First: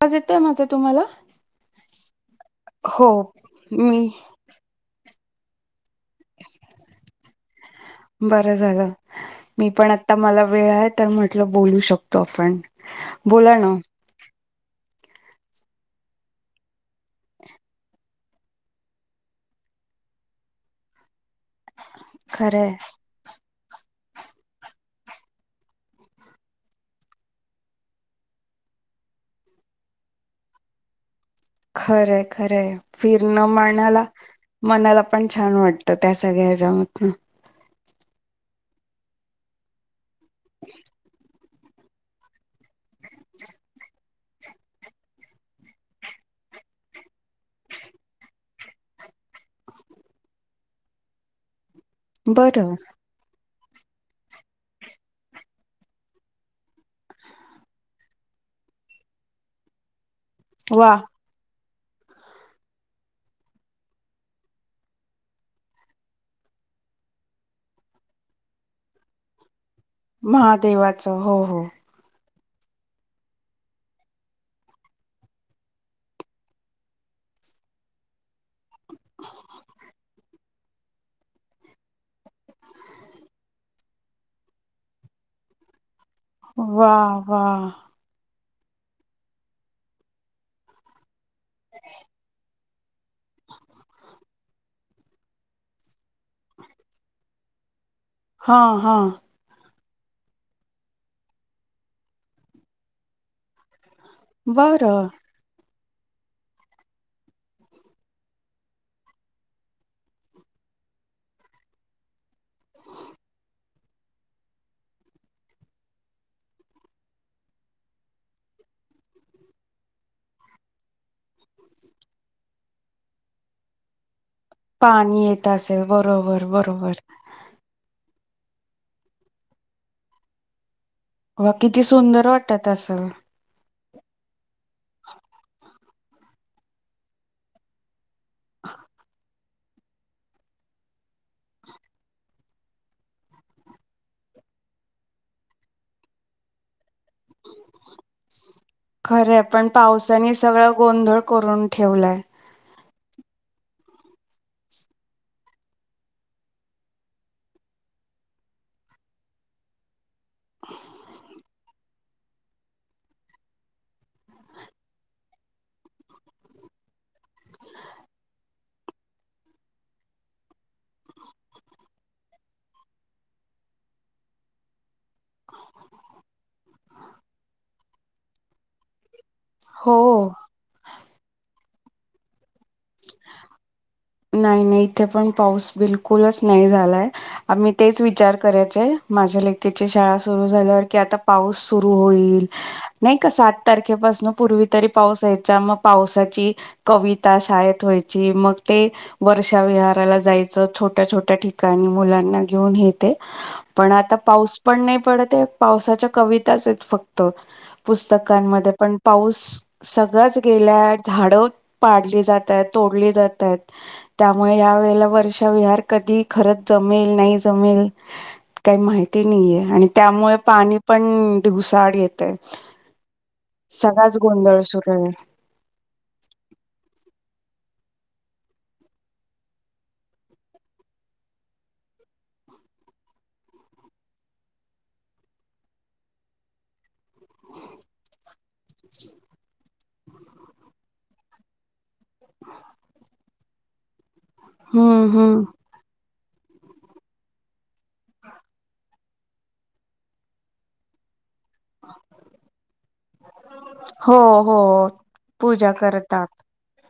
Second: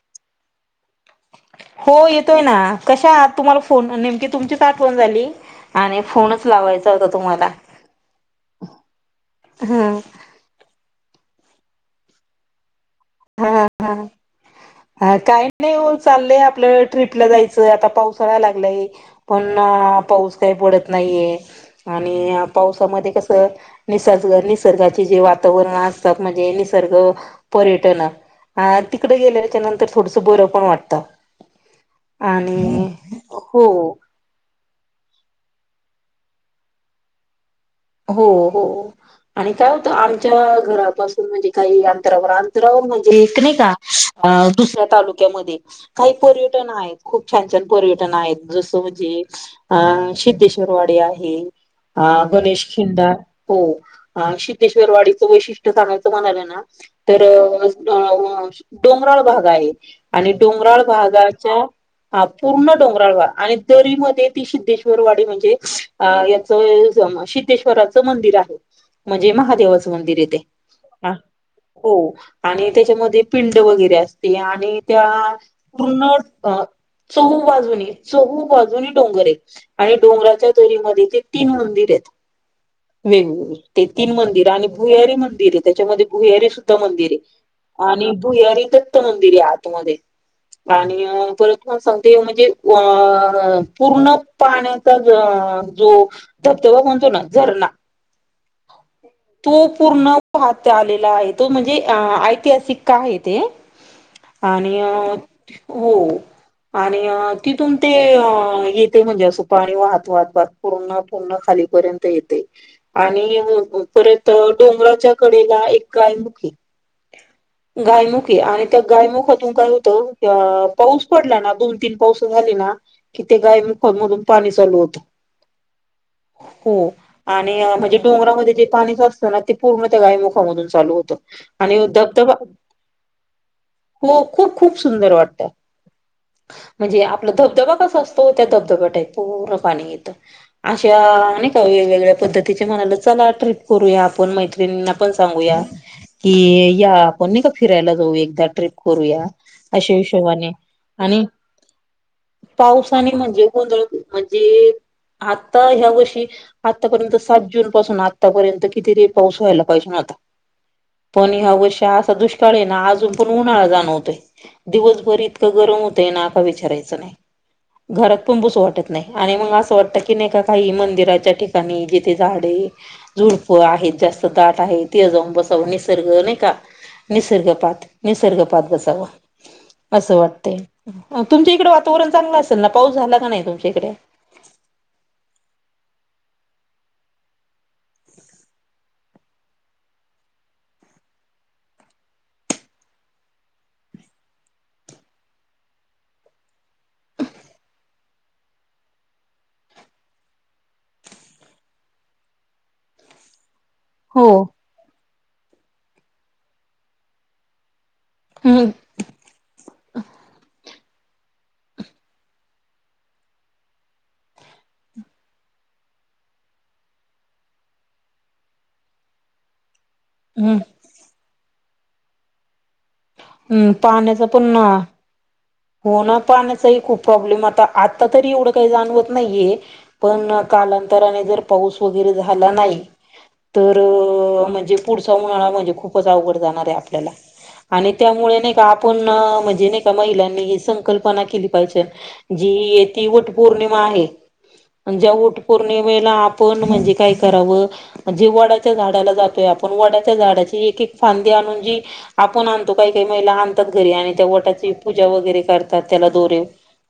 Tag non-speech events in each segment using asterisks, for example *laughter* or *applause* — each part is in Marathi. आवज येतोय माझं तुम्हाला हो येतोय ना हो कशा आहात तुम्हाला फोन मी नेमकी तुमचीच आठवण झाली. आणि फोनच लावायचा होता तुम्हाला बरं झालं. मी ह पण आता मला वेळ हाय तर म्हटलं बोलू शकतो आपण बोला हा ना ह हा काही नाही वो चाललंय आपलं ट्रिपला जायचं आता पाऊसाळा लागलंय पण पाऊस काही पडत नाहीये. आणि खरंय पावसामध्ये कसं निसद निसर्गाचे जे वातावरण असतात म्हणजे निसर्ग पर्यट टन हा तिकड गेल्याच्या नंतर थोडस बरं पण वाटतं. खरय खरय आणि फिरणं हो मानाला मनाला पण छान वाटतं त्या सगळ्या ह्याज्या म हो हो आणि काय होतं आमच्या घरापासून म्हणजे काही अंतरावर अंतरावर म्हणजे एक नही का दुसऱ्या तालुक्यामध्ये काही पर्यट टन आहेत खूप छान छान पर्यटन आहेत. जसं म्हणजे अ सिद्धेश्वरवाडी आहे. अ गणेश बरं खिंडा हो अ सिधेश्वर वाडीच वैशिष्ट सांगायचं म्हणालो ना तर *unintelligible* डोंगराळ भाग आहे. आणि डोंगराळ वा भागाच्या हा पूर्ण डोंगराळवा आणि दरीमध्ये ती सिद्धेश्वर वाडी म्हणजे याच *unintelligible* सिद्धेश्वराच मंदिर आहे म्हणजे महादेवाच मंदिर येतय हा हो. आणि त्याच्यामध्ये पिंड वगैरे असते आणि त्या पूर्ण अ चहू बाजूनी चहू बाजूनी डोंगर येत आणि डोंगराच्या दरीमध्ये ते तीन मंदिर येत. वेगवेग ते तीन मंदिर आणि भुयारी मंदिर ये त्याच्यामध्ये भुयारी सुद्धा वा मंदिर ये वा आणि भुयारी दत्त मंदिर ये आतमध्ये आणि परत तुम्हाला सांगते म्हणजे अ पूर्ण पाण्याचा जो धबधबा म्हणतो ना झरणा. हा हा. तो पूर्ण पाहात आलेला आहे तो म्हणजे ऐतिहासिक का आहे ते. आणि बरं अ हो. आणि तिथून ते येते म्हणजे अस पाणी वाहत वाहात भात पूर्ण पूर्ण खालीपर्यंत ते येते आणि परत डोंगराच्या कडेला एक गाय मुखी *inaudible* गायमुखे आणि त्या गायमुखातून काय होतं पाऊस पडला ना दोन तीन पाऊस झाली ना. किथ गायमुखा मदुन पाणी येत असेल बरोबर. हो बरोबर आणि म्हणजे डोंगरामध्ये जे पाणी असतं ना ते पूर्ण त्या गायमुखामधून चालू होत. वा किती आणि सुंदर धबधबा वाटत असेल खूप खूप सुदर वाटत म्हणजे आपला धबधबा कसा असतो त्या धबधबा्या टा पाणी येत अशा वेगवेगळ्या पद्धतीचे म्हणाला चला ट्रिप करूया आपण मैत्रिणीना पण सांगूया. कि या आपण नाही का फिरायला जाऊ एकदा ट्रिप करूया खरंय पण अशा पावसाने हिशोबाने सगळा गोंधळ आणि करून ठेवलाय पाऊस पाणी म्हणजे गोंधळ म्हणजे आता ह्या वर्षी. आतापर्यंत सात जून पासून आत्तापर्यंत कितीतरी पाऊस व्हायला पाहिजे होता. पणी अवश्य. चा दुष्काळ आहे ना अजून पण उन्हाळा जाणवतोय दिवसभर इतकं गरम होतंय ना का विचारायच. घरात पण बस वाटत नाही आणि मग असं वाटत की नाही काही मंदिराच्या ठिकाणी. ठिकणी जिथे झाडे झुडप आहेत जास्त दाट आहे त जाऊन बसावं निसर्ग नाही का निसर्गपात निसर्गपात बसाव. हो असं वाटते तुमच्या इकड वातावरण चांगलं अस. त्यांना पाऊस झाला का नाही तुमच्याकडे. ुच नाही झालाय आ तेच विचार करायचे माझ्या लेकीची शाळा सुरु झाल्यावर पाऊस सुर होईल नाही का सात तारखेपास पूर्वी तरी पाऊस यायचा मग. पावसाची कविता शाळेत. य मग ते वर्षा विहाराला जायचं छोट्या छोट्या ठिकाणी मुलांना घेऊन हे ते. पण आता हो. पाऊस पण नाही पडत आहे पावसाच्या कविताच आहेत फक्त. हम्म पुस्तकांमध्ये पण पाऊस सगळंच गेल्या झाडं पाडली जात. त्यामुळे वर्ष विह कधी खर जमेल नाही काही माहिती नाहीय आणि त्यामुळे हम्म पाणी पण धुसाड येतेय. हम्म पाण्याचा पुन्हा होन पाण्याचाही खूप प्रॉब्लेम आता आता तरी एवढं काही जाणवत नाहीये पण काल कालांतराने जर पाऊस वगैरे झाला नाही. तर म्हणजे पुढचा उनळा म्हणजे खूपच अवघड जाणार आहे आपल्याला आणि त्यामुळे नाही का आपण म्हणजे नाही का महिलांनी संकल्पना केली पाहिजे. जी ती वट पौर्णिमा आहे हम्म ज्या वट हम्म पौर्णिमेला आपण म्हणजे काय कराव म्हणे वडाच्या झाडाला जातोय आपण वडाच्या झाडाची ते आणून जे आपण आणतो काही काही महिला आणतात घरी आणि हो त्या हो वटाची पूजा. पूजा वगैरे करतात त्याला दोरेव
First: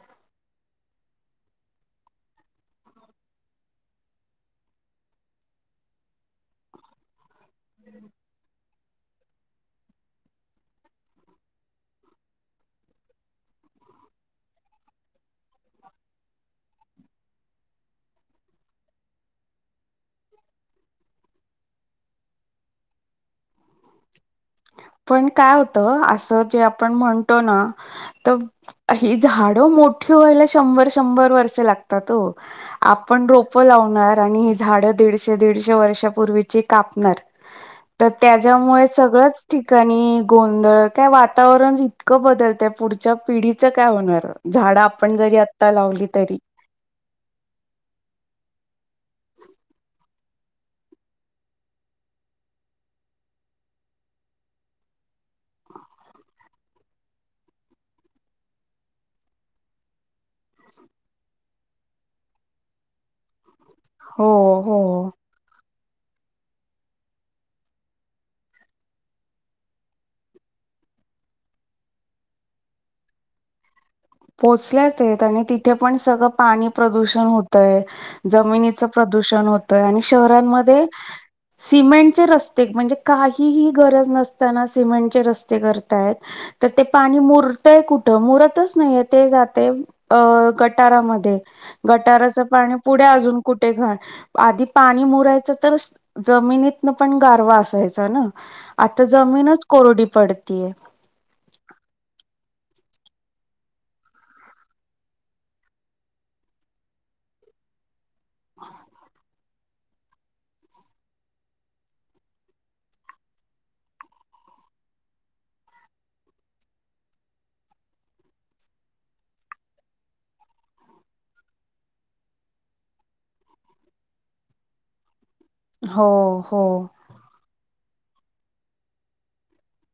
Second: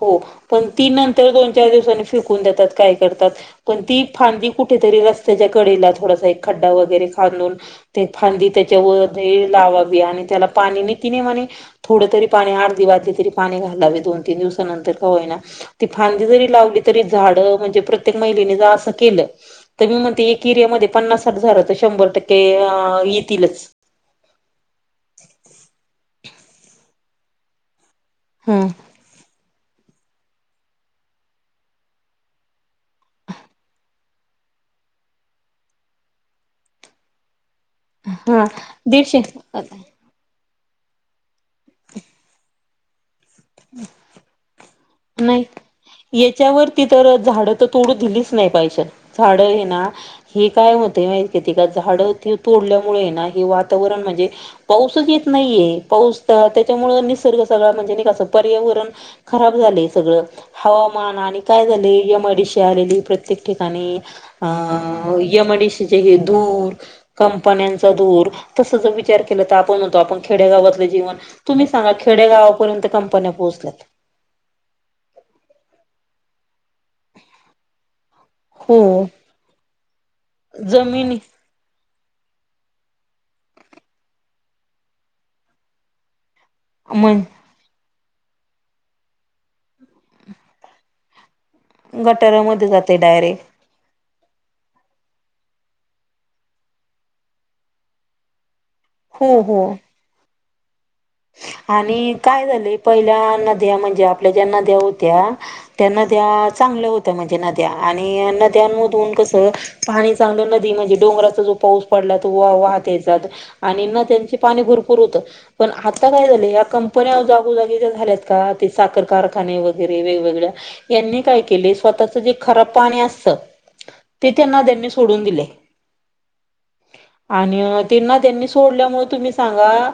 हो पण ती नंतर दोन चार दिवसांनी फेकून देतात काय करतात पण ती फांदी कुठेतरी रस्त्याच्या कडेला थोडास एक खड्डा वगैरे खांदून ती फांदी त्या त्यामुळे ती लावावी आणि त्यालापाणी निती नियमाने थोडं तरी पाणी अ पाणी घालावे दोन-तीन दिवसानंतर का होय ना ती फांदी जरी लावली तरी झाड म्हणजे. जर प्रत्येक महिलेने जर असं केलं तर मी म्हणते एक एरिया मध्ये पण पन्नास साठ झाडं शंभर टक्के ह येतीलच. पण काय होत अस जे आपण म्हणतो ना.. त हम्म अही झाड. मोठी व्हायला शंभर शंभर वर्ष लातात हो पण डोकं लावणार आणि. झाड दीडशे दीडशे वर्षापूर्वीची कापणार तर हा त्याच्यामुळे सगळंच. दीडशे ठिकाणी गोंधळ काय वातावरण इतकं बदलत पिढीच काय होणार झाड. नाही याच्यावरती तर झाड तर तोडू दिलीच नाही झाड हे ना हे काय होते माहिती का झाड अति तोडल्यामुळे हे व. वातावरण म्हणजे पाऊसच येत नाहीये पाऊस त्याच्यामुळे निसर्ग सगळा म्हणजे क पर्या. खराब झा सगळ हवामान आणि काय झाले यमाडीशी आलेली प्रत्येक. ठिकाणी हो हो एमआयडीसी. जे हे धूर कंपण्यांचा धूर तसा जर विचार केला तर आपण म्हणत आपण खेडेगावा. ज तुम्ही सांग खेडेगावापर्यंत कंपन्या पोहच. पोहोचल्याच आहेत आणि तिथे पण सगळं पाणी प्रदूषण होतय. हो जमिनीचं प्रदूषण होतंय आणि शहरांमध्ये जमीन सिमेंट. र म्हणज काही गरज नसना समेंट रस्ते करता. तर ते पाणी म्हण मुरतय कुठं मुरतच नाहीये ते जाते अ गटारामध्ये. गटाराचं गटारामध्ये पाणी जाते पुढे अजून डायरेक्ट. कुठे घ. आधी पाणी मुरायचं तर जमिनीतन पण गारवा असायचा ना. आता हो जमीनच हो. कोरडी पडतीय. आणि काय झाले पहिल्या नद्या म्हणजे आपल्या ज्या नद्या होत्या त्या नद्या चांगल्या होत्या म्हणजे नद्या. आणि नद्यांमधून कसं पाणी चांगलं नदी म्हणजे डोंगराचा जो पाऊस पडला तो वा वा. त्यां पाणी भरपूर होत पण आ. ता काय झा या कंपन्याजगोजागीच्या झाल्यात का ते साखर कारखाने वगैरे वेगवेगळ्या यात. त्यांनी काय केले स्वतःच जे खराब पाणी असत ते त्यांना त्यांनी सोडून दिले. हो ह. आणि त्यांना त्यांनी सोडल्यामुळे तुम्ही सांगा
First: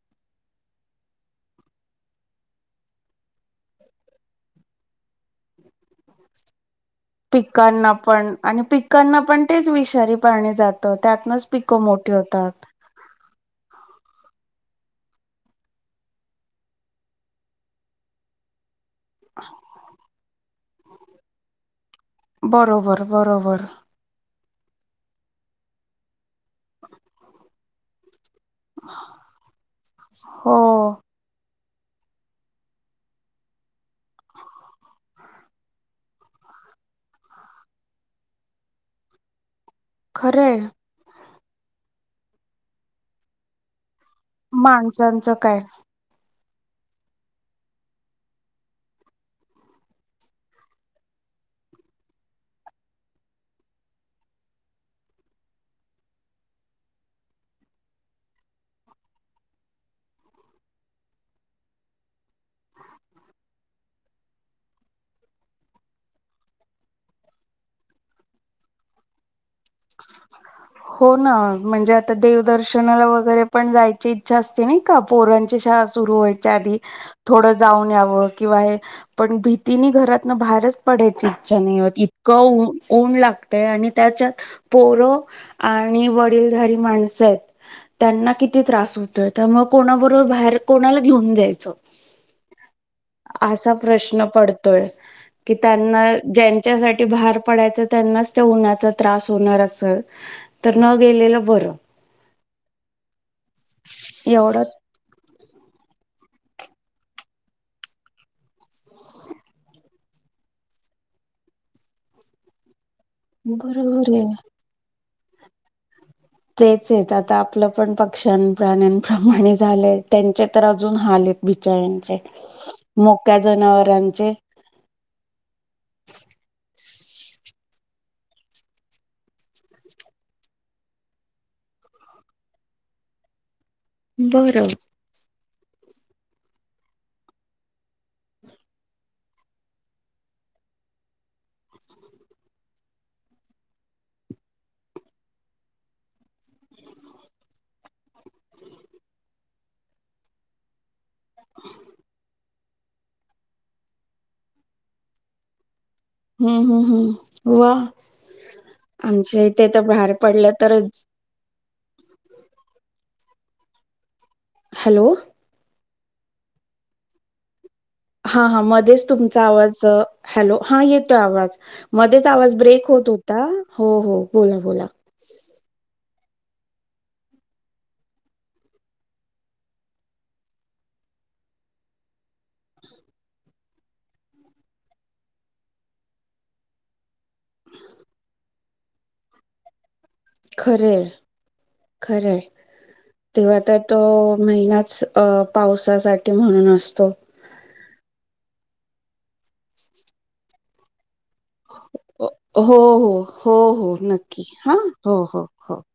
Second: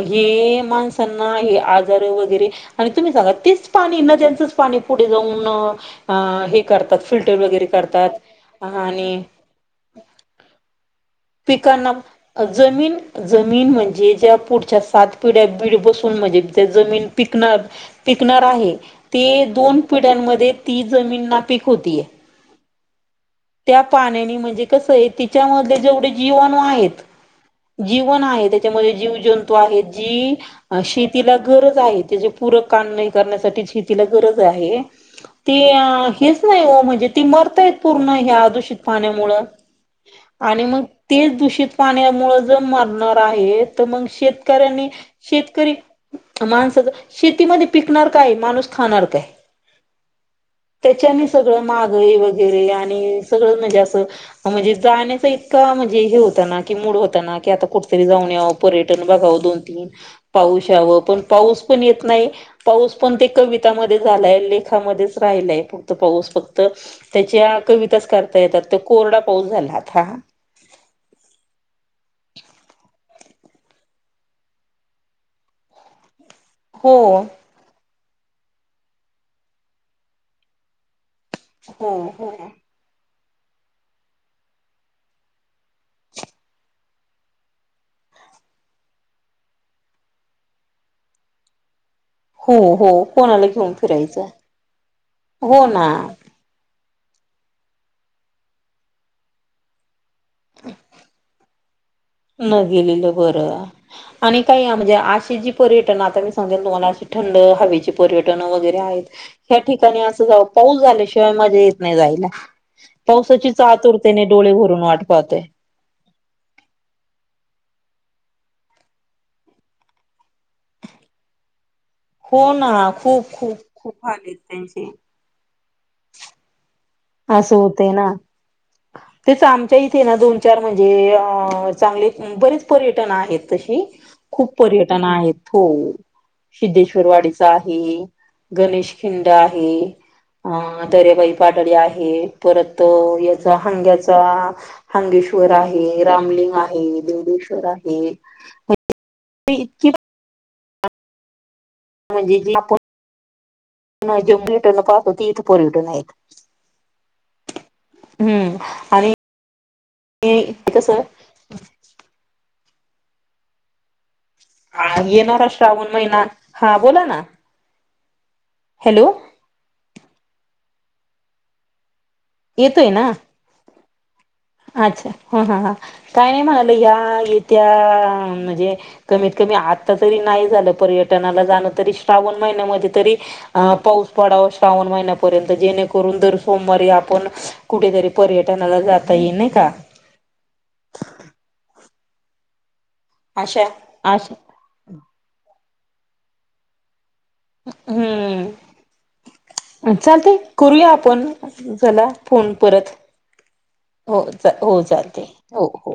घे. माणसांना हे आजार वगैरे आणि तुम्ही सांगा तेच पाणी न त्यांचंच पाणी पुढे जाऊन. अ हे. करतात फिल्टर वगैरे पिकांना करतात पण आणि पिकांना पण तेच विषारी पाणी जात त्यातनच प. जमीन जमीन म्हणजे. पुढच्या सात पिढ्या बीड बसून म्हणजे जमीन पिक पिकणार आहे. ते दोन पिढ्यांमध्ये ती जमीन नापिक होतीय.. बरोबर. बरोबर त्या पाण्यानी म्हणजे. कस तिच्यामध्ये जेवढे जीवन आहेत जीवन आहेत. त्याच्यामध्ये जीव जंतू आहेत जी हो शेतीला. गरज आहे त्या पूर का करण्यासाठी तिला गरज आहे तेच. नाही म्हणजे ती मरतात पूर्ण. ूषित पाण्यामुळे खरंय आणि मग ते दू. दषित पाण्यामुळे ज मारणार आहे तर मग शेतकऱ्यांनी माणसांचं काय शेतकरी. माणसाच शेतीमध्ये पिकणार काय माणूस खाणार काय. त्याच्याने सगळं मागळी वगैरे आणि. सगळ म्हणजे अस म्हणजे जाण्याच इतका म्हणजे हे होताना की मूड होताना की आता क. ऊ पर्य दोन त पाऊस पण पाऊस पण येत नाही पा. स पण ते कवितामध्ये झालाय लेखामध्येच राहिलाय फक्त पाऊस फक्त त्याच्या. कविताच करता येतात त कोरडा पाऊस झाला हा. हो ना म्हणजे आता देवदर्शनाला वग. ण इछा अस सु आध हो थऊ. किं पण भीती घरात बाहेरच पडा च्छ नाही हो होत हो इतकंऊ ऊन लागतय आणि त्याच्यात पोर आणि वडीलधारी माणसं आहेत त्यांना किती त्रास होतो त्यामुळे कोणाबरोबर बाहेर कोणाला घेऊन जायचं हो हो कोणाला असा घेऊन प्रश्न फिरायचं पडतोय की हो ना त्यांना ज्यांच्यासाठी बाहेर पडायच त्यांनाच त्या उन्हाचा त्रास होणार अस तर न गेलेलं बरं न गेलेलं बरं आणि एवढं काही म्हणजे अशी जी पर्यट आ से तुम्हाला थंड हवेचे पर्यटन वगैरे आहेत ह ठिकाणी असऊ ल्याशिवाय मजा येत नाही जायला पावसाचीच बरोबर आहे. आतुरतेने डोळे भरून वाट पाहतय तेच आहेत आता आपलं पण पक्ष्यां प्राण्यांप्रमाणे झालंय त्यांचे तर अजून हाल आहेत हो ना खूप मोक्या खूप खूप हाल जनावरांचे आहेत त्यांचे. अस असं होते ना तेच आमच्या इथे ना दोन चार म्हणजे अ चांगले बरेच पर्यटन आहेत तशी खूप बरं पर्यटन आहेत हो सिद्धेश्वर वाडीचा आहे गणेश खिंड आहे हा त पई पाडळी आहे परत याचा हंग्याचा हगेश्वर आहे रामलिंग आहे देडेश्वर आहे इतकी म्हणजे जे आपण जेट पाहतो ती इथ पोरविटून हम्म हम्म हम्म वा हम्म आणि आमच्या इथे तर बाहेर पडल्या कसं तरच हा हॅलो येणारा श्रावण महिना हा बोला ना हा हा मध्येच हॅलो तुमचा आवाज हॅलो हा येतोय आवाज मध्येच आवाज ब्रेक येतोय होत ना होता हो हो बोला बोला अच्छा ह ह काय नाही म्हणाला या येत्या म्हणजे कमीत कमी आता तरी पर्यटनाला जाण तरी श्रावण महिन्यामध्ये पाऊस पडा श्रावण महि्या जेकरून सोमवारी आपण कुठेतरी पर्यटनाला जाता ये नाही का खरे खरे तेव्हा अशा तर तो अशा महिनाच अ पावसासाठी म्हणून असतो हम्म चालत करूया आपण चला फोन हो परत हो हो हो नक्की हा हो जाते हो हो